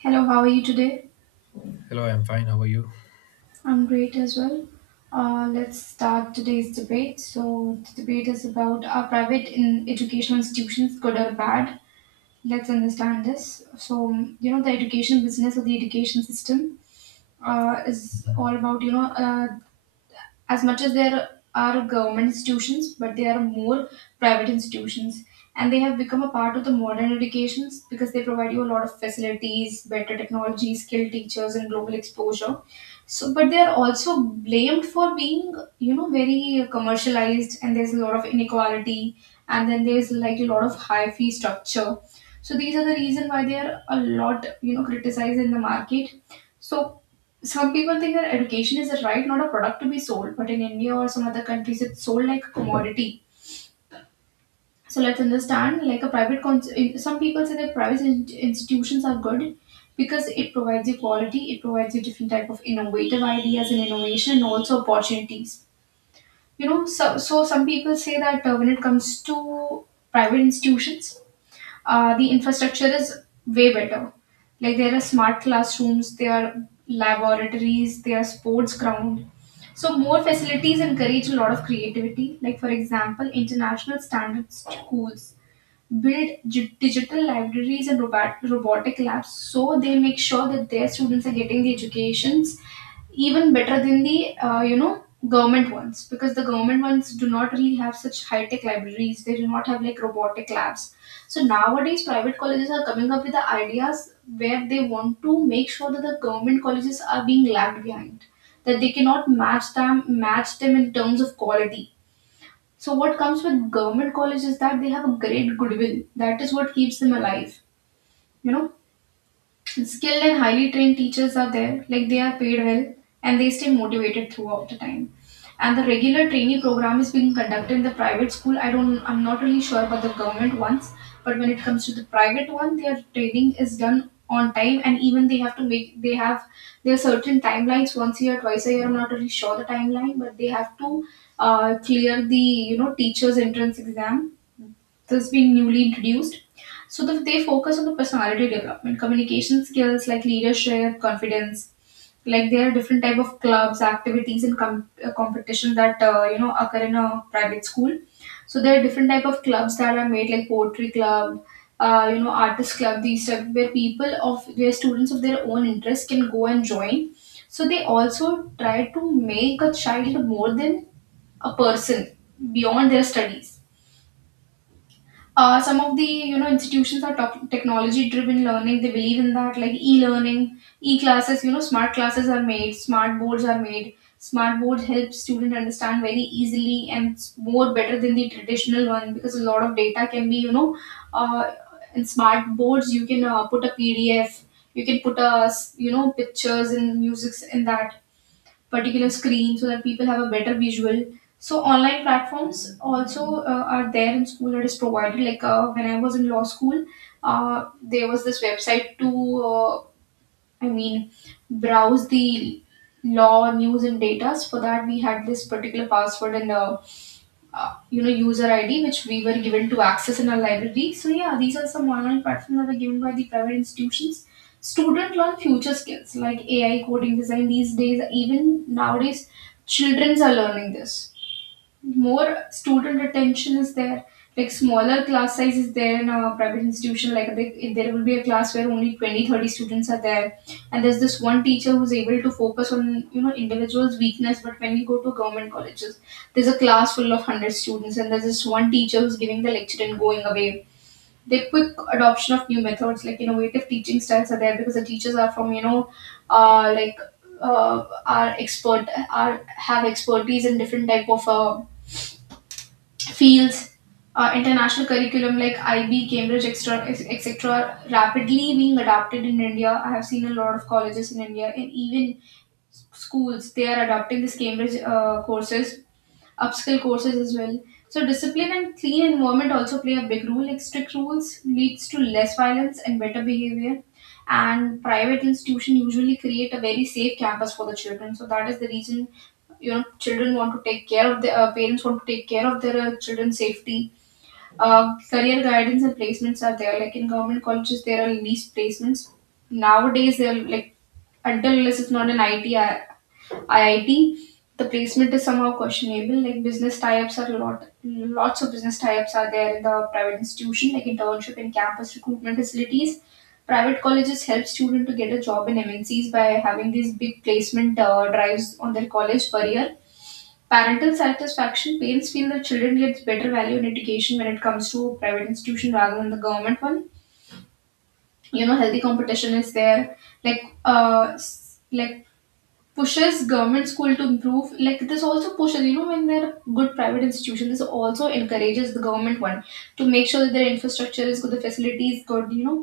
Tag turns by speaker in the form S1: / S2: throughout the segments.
S1: Hello, how are you today?
S2: Hello, I'm fine. How are you?
S1: I'm great as well. Let's start today's debate. So, the debate is about are private in educational institutions good or bad? Let's understand this. So, the education business or the education system is all
S2: Mhm.
S1: about, as much as there are government institutions, but they are more private institutions. And they have become a part of the modern educations because they provide you a lot of facilities, better technology, skilled teachers, and global exposure. So, but they are also blamed for being, very commercialized, and there's a lot of inequality, and then there's like a lot of high fee structure. So these are the reason why they are a lot, criticized in the market. So some people think that education is a right, not a product to be sold. But in India or some other countries, it's sold like a commodity. So let's understand, like a private. Some people say that private institutions are good because it provides you quality, it provides you different type of innovative ideas and innovation, and also opportunities. So some people say that when it comes to private institutions, the infrastructure is way better. Like there are smart classrooms, there are laboratories, there are sports ground. So more facilities encourage a lot of creativity. Like for example, international standard schools build digital libraries and robotic labs, so they make sure that their students are getting the educations even better than the government ones, because the government ones do not really have such high tech libraries. They do not have like robotic labs. So nowadays private colleges are coming up with the ideas where they want to make sure that the government colleges are being lagged behind, that they cannot match them in terms of quality. So what comes with government college is that they have a great goodwill. That is what keeps them alive. You know, skilled and highly trained teachers are there, like they are paid well and they stay motivated throughout the time, and the regular trainee program is being conducted in the private school. I'm not really sure about the government ones, but when it comes to the private one, their training is done on time, and even they have there certain timelines, once a year, twice a year, I'm not really sure the timeline, but they have to clear the teachers entrance exam, this being newly introduced. So they focus on the personality development, communication skills like leadership, confidence. Like there are different type of clubs, activities, and competition that occur in a private school. So there are different type of clubs that are made, like poetry club, artist club. These type where people of where students of their own interest can go and join. So they also try to make a child more than a person beyond their studies. Some of the institutions are technology driven learning. They believe in that, like e-learning, e-classes. Smart classes are made, smart boards are made. Smart board helps student understand very easily, and it's more better than the traditional one because a lot of data can be, uh, in smart boards you can put a PDF, you can put a s- you know pictures and music in that particular screen, so that people have a better visual. So online platforms also are there in school that is provided. Like, when I was in law school, there was this website to, uh, I mean, browse the law news and data. For that we had this particular password, and user ID, which we were given to access in our library. So yeah, these are some online platforms that are given by the private institutions. Students learn future skills like AI, coding, design. These days, even nowadays, childrens are learning this. More student attention is there. Like smaller class size is there in a private institution. Like there will be a class where only 20, 30 students are there, and there's this one teacher who's able to focus on, individuals weakness. But when you go to government colleges, there's a class full of 100 students, and there's this one teacher who's giving the lecture and going away. The quick adoption of new methods, like innovative teaching styles, are there because the teachers are from, uh, like are expert are have expertise in different type of fields. International curriculum like IB, Cambridge, etc., are rapidly being adopted in India. I have seen a lot of colleges in India and even schools. They are adopting this Cambridge courses, upskill courses as well. So discipline and clean environment also play a big role. Like strict rules leads to less violence and better behavior. And private institution usually create a very safe campus for the children. So that is the reason, children want to take care of their parents want to take care of their children's safety. Career guidance and placements are there. Like in government colleges, there are least placements. Nowadays, they're like, until unless it's not an ITI IIT, the placement is somehow questionable. Like business tie-ups are a lot, lots of business tie-ups are there in the private institution, like internship and campus recruitment facilities. Private colleges help students to get a job in MNCs by having these big placement drives on their college per year. Parental satisfaction. Parents feel that children gets better value in education when it comes to private institution rather than the government one. Healthy competition is there. Like, pushes government school to improve. Like this also pushes, when there are good private institutions, this also encourages the government one to make sure that their infrastructure is good, the facility is good.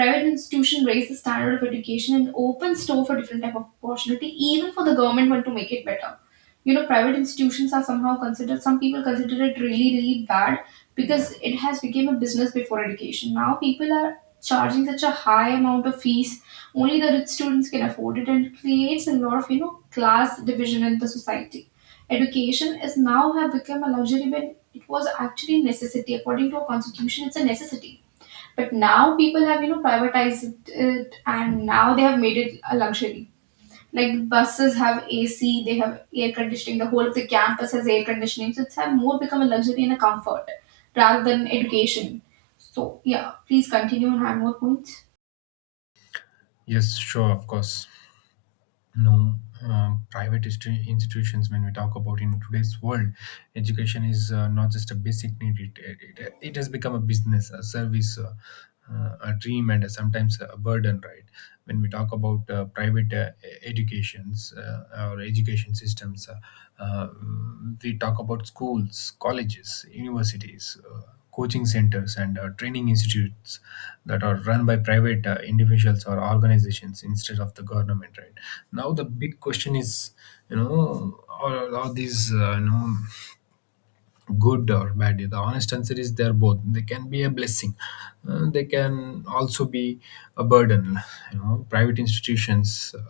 S1: Private institution raise the standard of education and opens door for different type of opportunity, even for the government one to make it better. Private institutions are somehow considered some people consider it really really bad, because it has become a business before education. Now people are charging such a high amount of fees. Only the rich students can afford it, and creates a lot of, class division in the society. Education is now have become a luxury, when it was actually necessity. According to our constitution, it's a necessity, but now people have, privatized it, and now they have made it a luxury. Like buses have AC, they have air conditioning, the whole of the campus has air conditioning. So it's have more become a luxury and a comfort rather than education. So yeah, please continue and have more points.
S2: Yes, sure, of course. No, Private institutions. When we talk about in today's world, education is not just a basic need; it has become a business, a service, a dream, and sometimes a burden. Right? When we talk about private educations or education systems, uh, we talk about schools, colleges, universities. Coaching centers and training institutes that are run by private individuals or organizations instead of the government. Right, now the big question is, you know, are these good or bad? The honest answer is they're both. They can be a blessing. They can also be a burden. You know, private institutions, uh,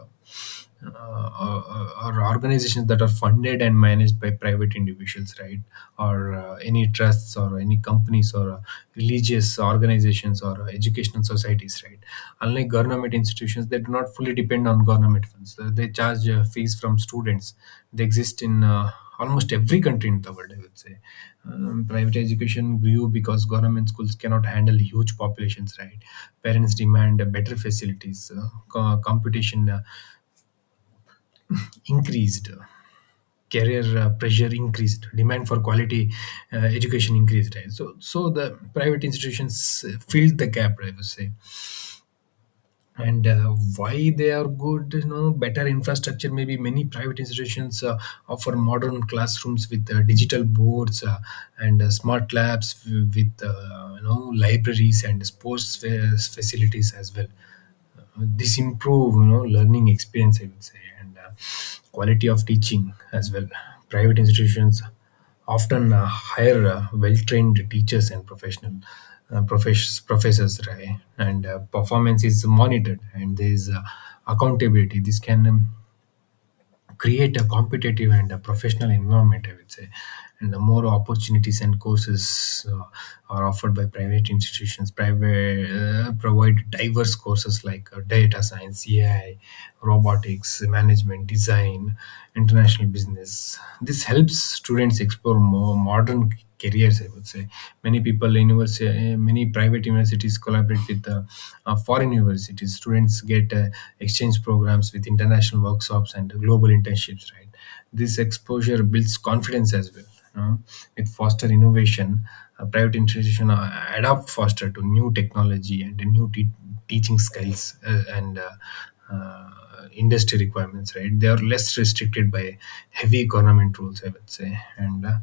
S2: uh, or organizations that are funded and managed by private individuals, right, or any trusts or any companies or religious organizations or educational societies. Right, unlike government institutions, they do not fully depend on government funds. They charge fees from students. They exist in almost every country in the world, I would say. Private education grew because government schools cannot handle huge populations, right? Parents demand better facilities, competition increased, career pressure increased, demand for quality education increased, right? So the private institutions filled the gap, I would say. And why they are good, you know, better infrastructure. Maybe many private institutions offer modern classrooms with digital boards and smart labs with libraries and sports facilities as well. This improve, you know, learning experience, I would say, and quality of teaching as well. Private institutions often hire well-trained teachers and professional professors, right? And performance is monitored and there is accountability. This can create a competitive and a professional environment, I would say. And the more opportunities and courses are offered by private institutions. Private provide diverse courses like data science, AI, robotics, management, design, international business. This helps students explore more modern careers, I would say. Many people university, many private universities collaborate with the foreign universities. Students get exchange programs with international workshops and global internships, right? This exposure builds confidence as well, you know, with foster innovation. A private institution adapt faster to new technology and new teaching skills, and uh, industry requirements, right? They are less restricted by heavy government rules, I would say. And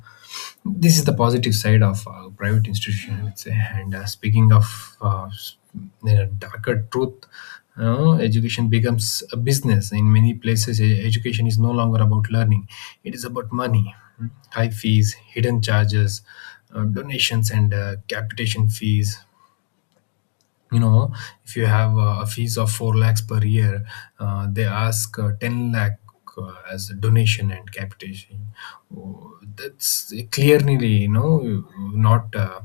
S2: this is the positive side of private institution, I would say. And speaking of darker truth, you know, education becomes a business in many places. Education is no longer about learning, it is about money. High fees, hidden charges, donations and capitation fees, you know. If you have a fees of 4 lakhs per year, they ask 10 lakh as a donation and capitation. Oh, that's clearly, you know, not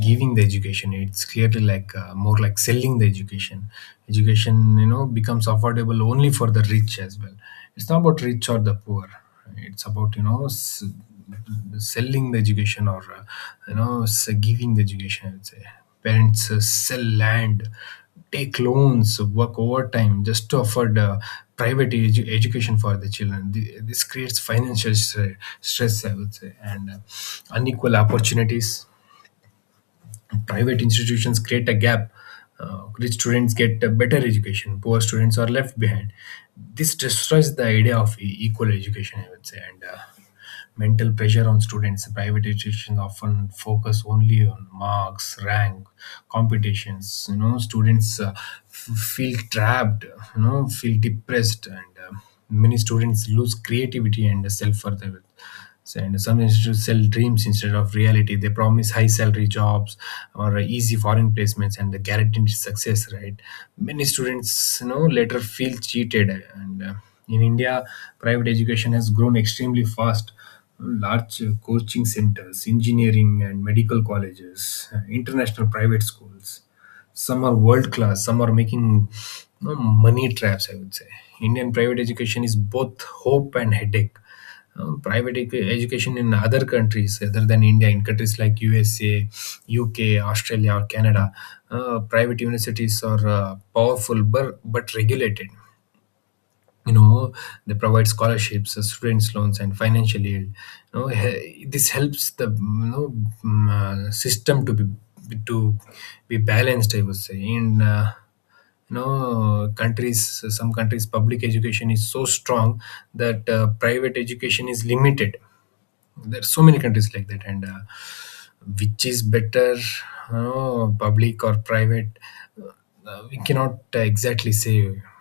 S2: giving the education, it's clearly like more like selling the education. Education, you know, becomes affordable only for the rich as well. It's not about rich or the poor, it's about, you know, selling the education or giving the education, I'd say. Parents sell land, take loans, work overtime just to afford private education for the children. This creates financial stress, I would say, and unequal opportunities. Private institutions create a gap. Rich students get a better education, poor students are left behind. This destroys the idea of equal education, I would say, and mental pressure on students. Private institutions often focus only on marks, rank, competitions. You know, students feel trapped, you know, feel depressed, and uh, many students lose creativity and self further. And some institutes sell dreams instead of reality. They promise high salary jobs or easy foreign placements and the guaranteed success. Right? Many students, you know, later feel cheated. And in India, private education has grown extremely fast. Large coaching centers, engineering and medical colleges, international private schools, some are world class, some are making, you know, money traps, I would say. Indian private education is both hope and headache. Private education in other countries other than India, in countries like USA, UK, Australia, or Canada, private universities are powerful but regulated, you know. They provide scholarships, students loans and financial aid, you know. This helps the, you know, system to be balanced, I would say. And you know countries, some countries public education is so strong that private education is limited. There are so many countries like that. And which is better, public or private? Uh, we cannot exactly say,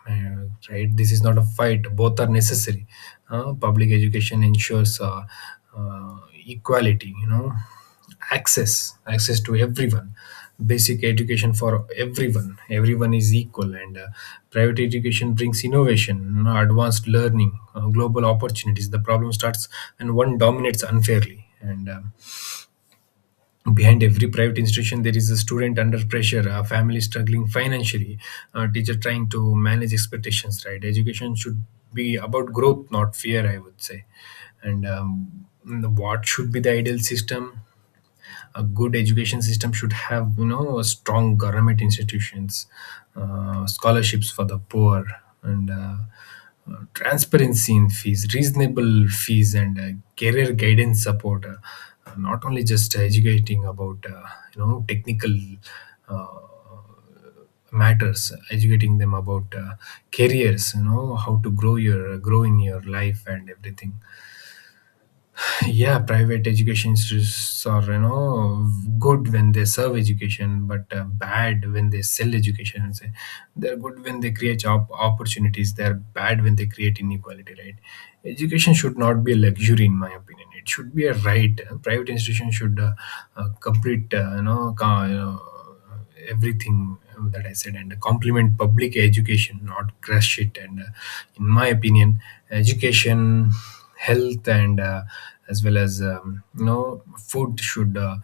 S2: right? This is not a fight, both are necessary. Uh, public education ensures uh, equality, you know, access to everyone, basic education for everyone, everyone is equal. And private education brings innovation, you know, advanced learning, global opportunities. The problem starts when one dominates unfairly. And behind every private institution there is a student under pressure, a family struggling financially, a teacher trying to manage expectations, right? Education should be about growth, not fear, I would say. And what should be the ideal system? A good education system should have, you know, a strong government institutions, scholarships for the poor, and transparency in fees, reasonable fees, and career guidance support, not only just educating about technical uh, matters, educating them about careers, you know, how to grow your grow in your life and everything. Yeah, private education institutes are, you know, good when they serve education, but bad when they sell education. So they're good when they create job opportunities, they're bad when they create inequality, right? Education should not be a luxury, in my opinion it should be a right. Private institution should complete everything that I said and complement public education, not crush it. And in my opinion, education, health, and as well as food should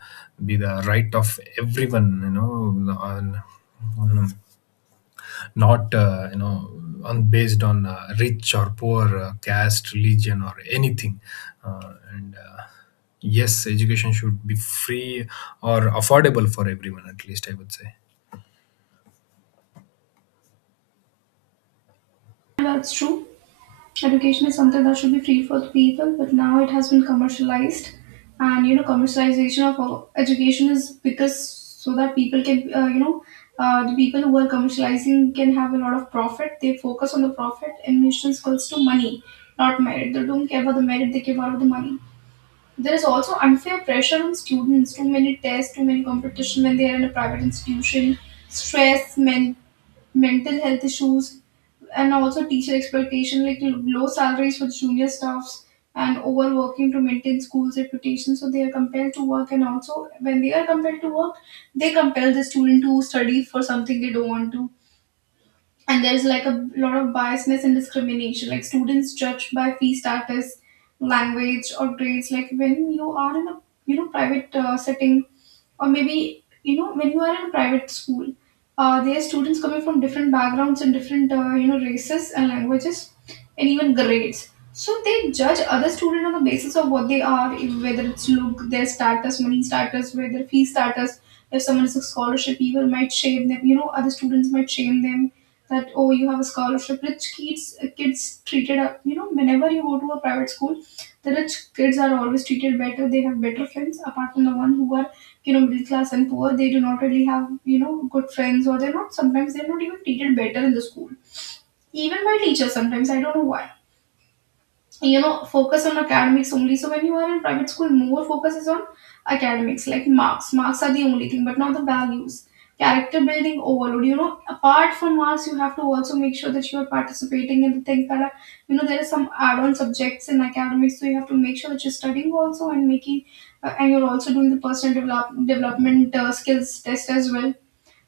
S2: be the right of everyone. You know, on not on based on rich or poor, caste, religion, or anything. And yes, education should be free or affordable for everyone. At least I would say.
S1: That's true. Education is something that should be free for the people, but now it has been commercialized. And, commercialization of education is because, so that people can, you know, the people who are commercializing can have a lot of profit. They focus on the profit, and mission goes to money, not merit. They don't care about the merit; they care about the money. There is also unfair pressure on students. Too many tests, too many competition when they are in a private institution. Stress, mental health issues, and also teacher exploitation, like low salaries for junior staffs and overworking to maintain school's reputation. So they are compelled to work, and also when they are compelled to work, they compel the student to study for something they don't want to, and there's like a lot of biasness and discrimination, like students judged by fee status, language, or grades. Like when you are in a, private setting, or maybe you know when you are in a private school, there are students coming from different backgrounds and different you know races and languages and even grades, so they judge other student on the basis of what they are, whether it's look their status, money status, whether fee status. If someone is a scholarship, people might shame them, you know, other students might shame them that, oh, you have a scholarship. Rich kids, kids treated up, you know, whenever you go to a private school, the rich kids are always treated better. They have better friends apart from the one who are, you know, middle class and poor. They do not really have, you know, good friends, or they're not, sometimes they're not even treated better in the school, even by teachers sometimes. I don't know why. So, you know, focus on academics only. So when you are in private school, more focus is on academics, like marks. Marks are the only thing, but not the values. Character building overload, you know, apart from marks, you have to also make sure that you are participating in the things that are, you know, there are some add-on subjects in academics, so you have to make sure that you're studying also and making, and you're also doing the personal development skills test as well.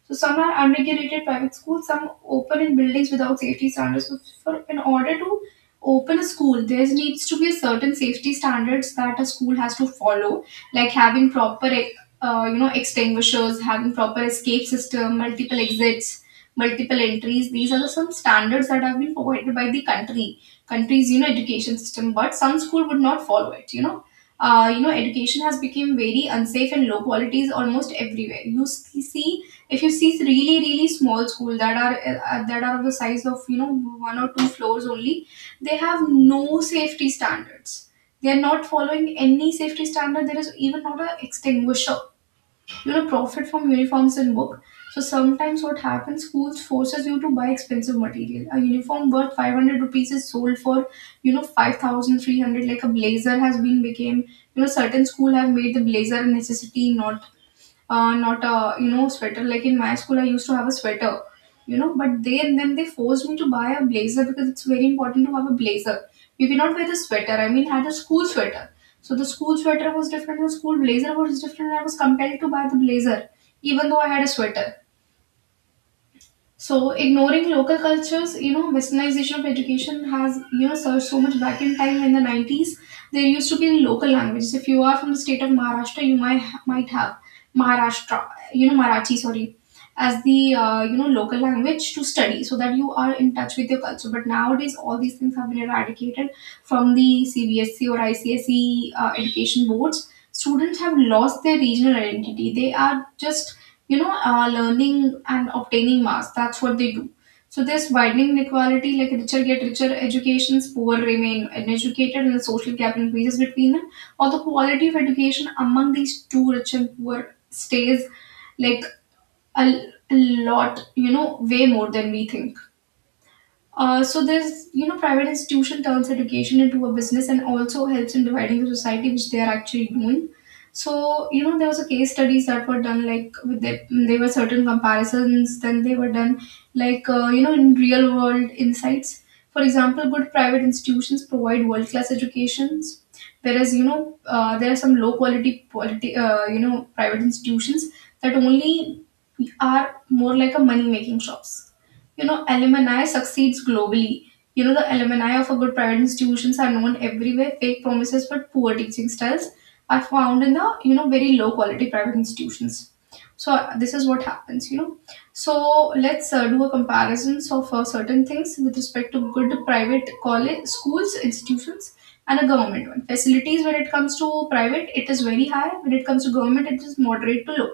S1: So some are unregulated private schools, some open in buildings without safety standards. So for, in order to open a school, there needs to be a certain safety standards that a school has to follow, like having proper, you know, extinguishers, having proper escape system, multiple exits, multiple entries. These are the some standards that have been provided by the country's you know education system. But some school would not follow it. You know. You know, education has become very unsafe and low quality is almost everywhere. See, if you see really really small school that are of the size of, you know, one or two floors only, they have no safety standards. They are not following any safety standard. There is even not a extinguisher. You know, profit from uniforms and book. So sometimes what happens, schools forces you to buy expensive material. A uniform worth 500 rupees is sold for, you know, 5300. Like a blazer has been became, you know, certain school have made the blazer a necessity, not not a you know sweater. Like in my school, I used to have a sweater, you know. But they then they forced me to buy a blazer because it's very important to have a blazer. You cannot wear the sweater. I mean, I had a school sweater, so the school sweater was different. The school blazer was different. I was compelled to buy the blazer, even though I had a sweater. So ignoring local cultures, you know, westernization of education has, you know, surged so much back in time in the 90s. There used to be local languages. If you are from the state of Maharashtra, you might have Maharashtra, you know, Marathi, sorry, as the, you know, local language to study so that you are in touch with your culture. But nowadays, all these things have been eradicated from the CBSE or ICSE education boards. Students have lost their regional identity. They are just you know learning and obtaining mass, that's what they do. So this widening inequality, like richer get richer educations, poor remain uneducated, and the social gap increases between them, or the quality of education among these two, rich and poor, stays like a, a lot, you know, way more than we think. So there's, you know, private institution turns education into a business and also helps in dividing the society, which they are actually doing. So you know, there was a case studies that were done, like with the, they were certain comparisons. Then they were done, like you know, in real world insights. For example, good private institutions provide world class educations, whereas you know there are some low quality you know private institutions that only are more like a money making shops. You know, alumni succeeds globally. You know, the alumni of a good private institutions are known everywhere. Fake promises but poor teaching styles are found in the, you know, very low quality private institutions. So this is what happens, you know. So let's do a comparisons of certain things with respect to good private college schools institutions and a government one. Facilities, when it comes to private, it is very high. When it comes to government, it is moderate to low.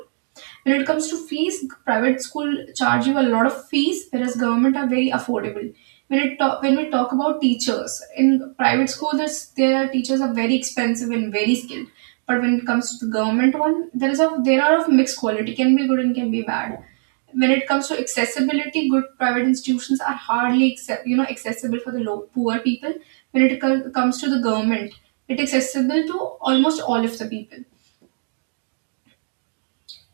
S1: When it comes to fees, private school charge you a lot of fees, whereas government are very affordable. When we talk about teachers in private school, their teachers are very expensive and very skilled, but when it comes to the government one, there is a there are of mixed quality, can be good and can be bad. When it comes to accessibility, good private institutions are you know accessible for the low poor people. When it comes to the government, it accessible to almost all of the people.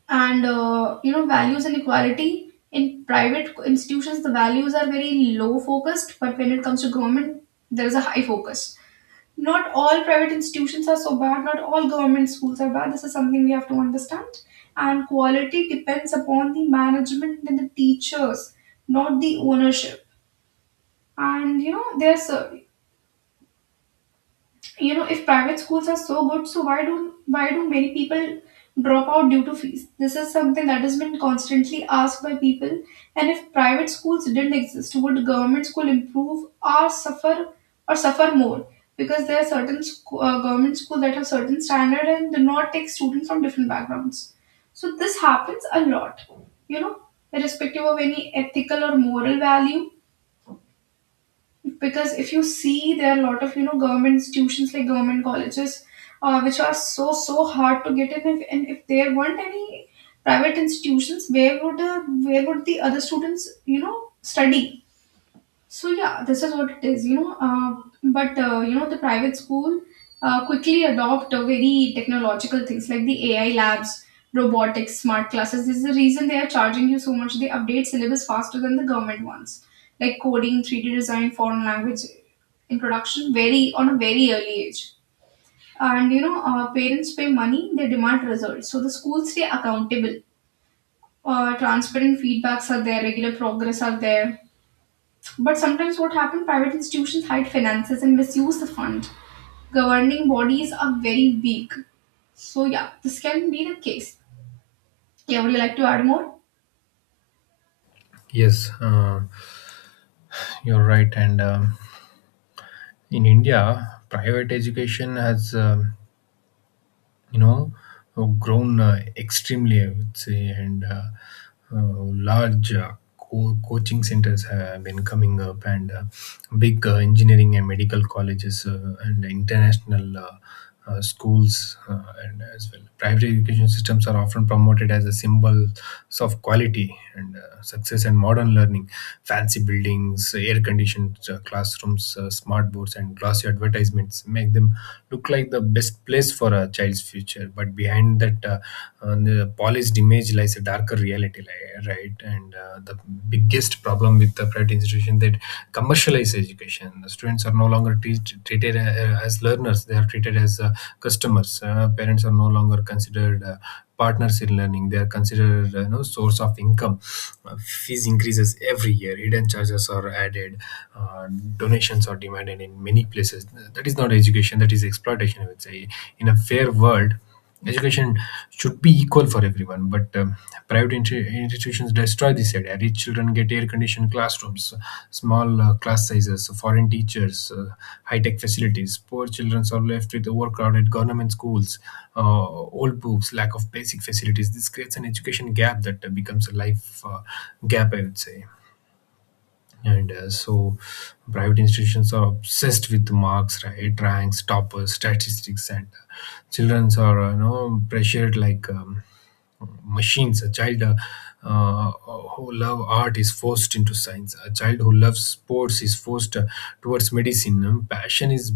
S1: And you know, values and equality, in private institutions the values are very low focused, but when it comes to government, there is a high focus. Not all private institutions are so bad, not all government schools are bad, this is something we have to understand. And quality depends upon the management and the teachers, not the ownership. And you know there's you know, if private schools are so good, so why do many people drop out due to fees? This is something that has been constantly asked by people. And if private schools didn't exist, would government school improve or suffer, or suffer more? Because there are certain government schools that have certain standard and do not take students from different backgrounds. So this happens a lot, you know, irrespective of any ethical or moral value, because if you see, there are a lot of, you know, government institutions like government colleges, which are so so hard to get in if, and if there weren't any private institutions, where would the other students, you know, study? So yeah, this is what it is, you know. But you know, the private school quickly adopt a very technological things like the AI labs, robotics, smart classes. This is the reason they are charging you so much. They update syllabus faster than the government ones, like coding, 3D design, foreign language introduction, very on a very early age. And you know, parents pay money; they demand results. So the schools stay accountable. Transparent feedbacks are there. Regular progress are there, but sometimes what happens, private institutions hide finances and misuse the fund. Governing bodies are very weak. So yeah, this can be the case. Yeah, would you like to add more?
S2: Yes, you're right. And in India, private education has you know grown extremely, I would say. And uh, large coaching centers have been coming up, and big engineering and medical colleges and international schools and as well. Private education systems are often promoted as a symbols of quality and success and modern learning. Fancy buildings, air conditioned classrooms, smart boards and glossy advertisements make them look like the best place for a child's future, but behind that, the polished image lies a darker reality, right? And the biggest problem with the private institution that commercialize education, the students are no longer treated as learners, they are treated as customers. Uh, parents are no longer considered partners in learning, they are considered source of income. Uh, fees increases every year, hidden charges are added, donations are demanded in many places. That is not education, that is exploitation, I would say. In a fair world, education should be equal for everyone, but private institutions destroy this idea. Rich children get air conditioned classrooms, small class sizes, foreign teachers, high tech facilities. Poor children are left with overcrowded government schools, uh, old books, lack of basic facilities. This creates an education gap that becomes a life gap, I would say. And so private institutions are obsessed with marks, right? Ranks, toppers, statistics, and childrens are pressured like machines. A child who love art is forced into science. A child who loves sports is forced towards medicine. Passion is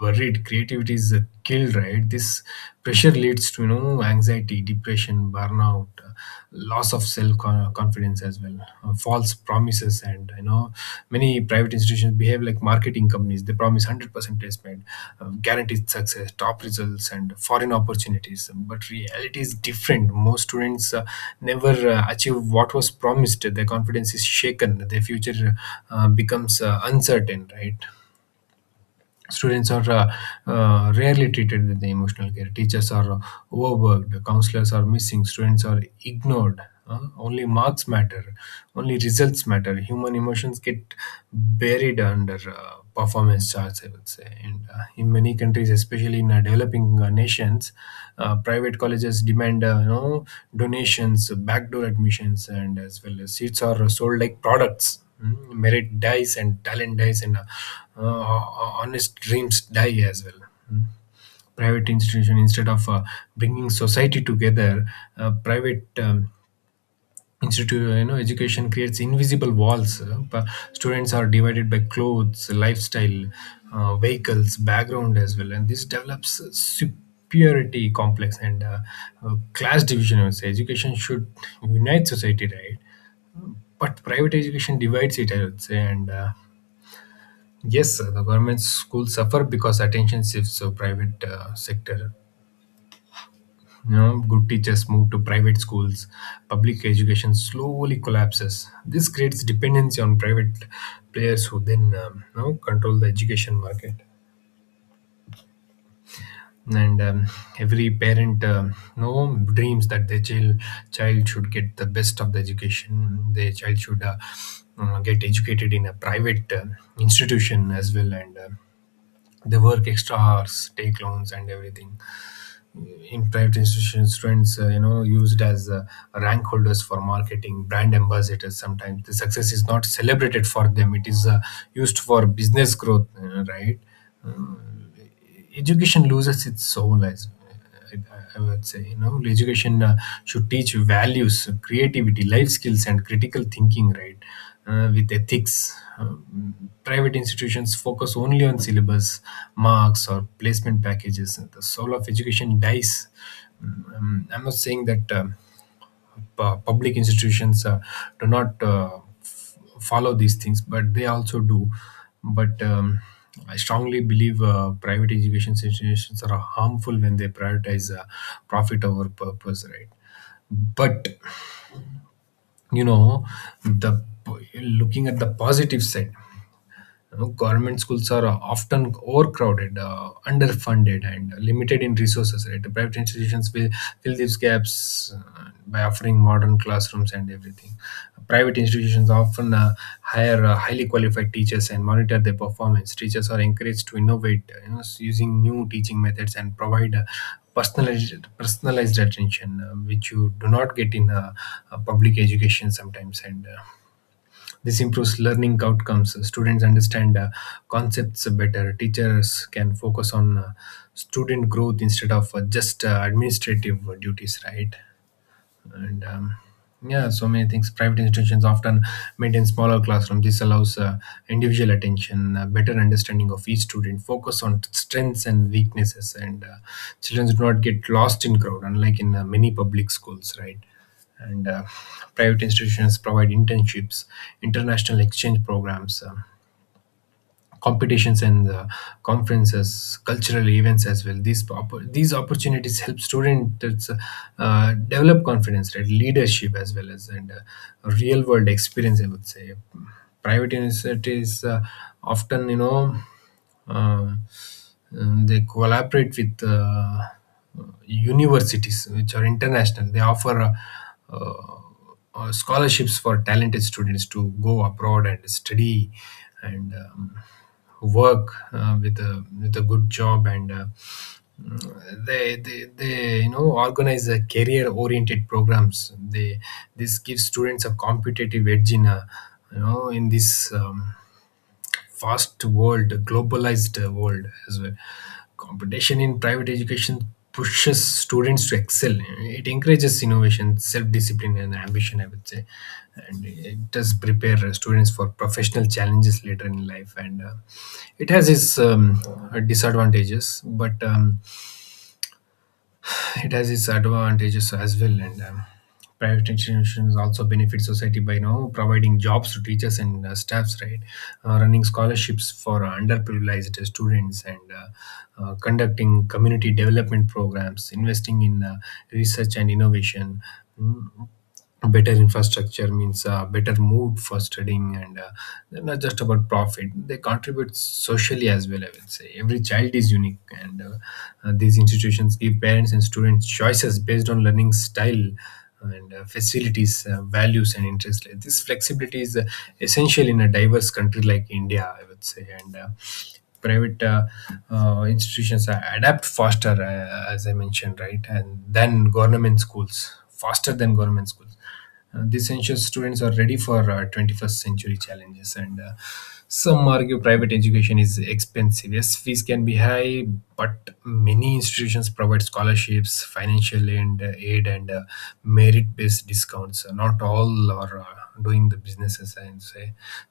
S2: buried. Creativity is killed, right? This pressure leads to, you know, anxiety, depression, burnout, loss of self confidence as well, false promises, and you know many private institutions behave like marketing companies. They promise 100% placement, guaranteed success, top results and foreign opportunities, but reality is different. Most students never achieve what was promised, their confidence is shaken, their future becomes uncertain, right? Students are rarely treated with the emotional care. Teachers are overworked. Counselors are missing. Students are ignored. Only marks matter. Only results matter. Human emotions get buried under performance charts, I would say. And in many countries, especially in developing nations, private colleges demand donations, backdoor admissions, and as well as seats are sold like products. Mm, merit dies and talent dies and uh, honest dreams die as well. Mm. Private institution instead of bringing society together, private institute, you know, education creates invisible walls, students are divided by clothes, lifestyle, vehicles, background as well, and this develops superiority complex and class division, I would say. Education should unite society, right? But private education divides it, I would say. And Yes, sir, the government schools suffer because attention shifts to private sector. You know, good teachers move to private schools. Public education slowly collapses. This creates dependency on private players who then control the education market. And Every parent, dreams that their child should get the best of the education. Their child should get educated in a private institution as well, and they work extra hours, take loans and everything. In private institutions, students, used as rank holders for marketing, brand ambassadors. Sometimes the success is not celebrated for them, it is used for business growth, right? Education loses its soul, as I would say, you know, education should teach values, creativity, life skills, and critical thinking, right? With ethics, private institutions focus only on syllabus, marks or placement packages. The soul of education dies. Mm. I'm not saying that public institutions do not follow these things, but they also do. But I strongly believe private education institutions are harmful when they prioritize profit over purpose, right? But you know, the looking at the positive side, you know, government schools are often overcrowded, underfunded, and limited in resources. Right, the private institutions will fill these gaps by offering modern classrooms and everything. Private institutions often hire highly qualified teachers and monitor their performance. Teachers are encouraged to innovate, using new teaching methods and provide personalized attention, which you do not get in public education sometimes. And this improves learning outcomes. Students understand concepts better. Teachers can focus on student growth instead of just administrative duties, right? And yeah, so many things. Private institutions often maintain smaller classrooms. This allows individual attention, better understanding of each student, focus on strengths and weaknesses, and children do not get lost in crowd, unlike in many public schools, right? And private institutions provide internships, international exchange programs, competitions and conferences, cultural events as well. These opportunities help students develop confidence, right? Leadership as well as and real world experience, I would say. Private universities often, you know, uh, they collaborate with. Universities which are international, they offer uh, scholarships for talented students to go abroad and study and work with a good job and they you know organize a career oriented programs. They, this gives students a competitive edge in a, you know, in this, fast world, globalized world as well. Competition in private education pushes students to excel. It encourages innovation, self-discipline, and ambition, I would say, and it does prepare students for professional challenges later in life. And it has its disadvantages, but it has its advantages as well. And private institutions also benefit society by, you know, providing jobs to teachers and staffs, right? Running scholarships for underprivileged students and conducting community development programs, investing in research and innovation. Mm. Better infrastructure means a better mood for studying, and they're not just about profit, they contribute socially as well, I would say. Every child is unique, and these institutions give parents and students choices based on learning style and facilities, values and interests. Like, this flexibility is essential in a diverse country like India, I would say. And private adapt faster, as I mentioned, right? and then government schools Faster than government schools. This ensures students are ready for 21st century challenges, and some argue private education is expensive. Yes, fees can be high, but many institutions provide scholarships, financial aid, and merit based discounts. Not all are doing the businesses, and say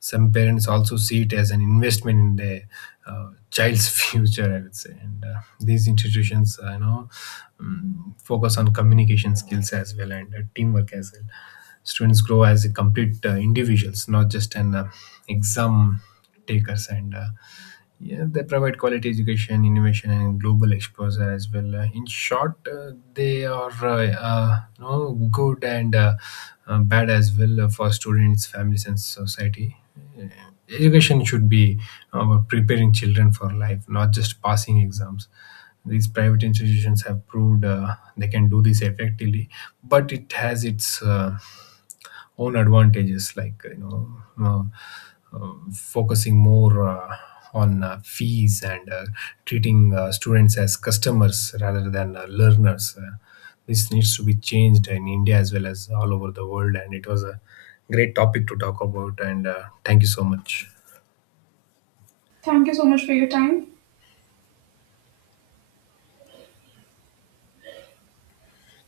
S2: some parents also see it as an investment in their child's future, I would say. And these institutions, focus on communication skills as well, and teamwork as well. Students grow as a complete individuals, not just an exam takers. And Yeah, they provide quality education, innovation, and global exposure as well. In short, they are good and bad as well for students, families, and society. Uh, Education should be about preparing children for life, not just passing exams. These private institutions have proved they can do this effectively, but it has its own advantages, like, you know, uh, focusing more on fees and treating students as customers rather than learners. This needs to be changed in India as well as all over the world. And it was a great topic to talk about, and thank you so much.
S1: Thank you so much for your time.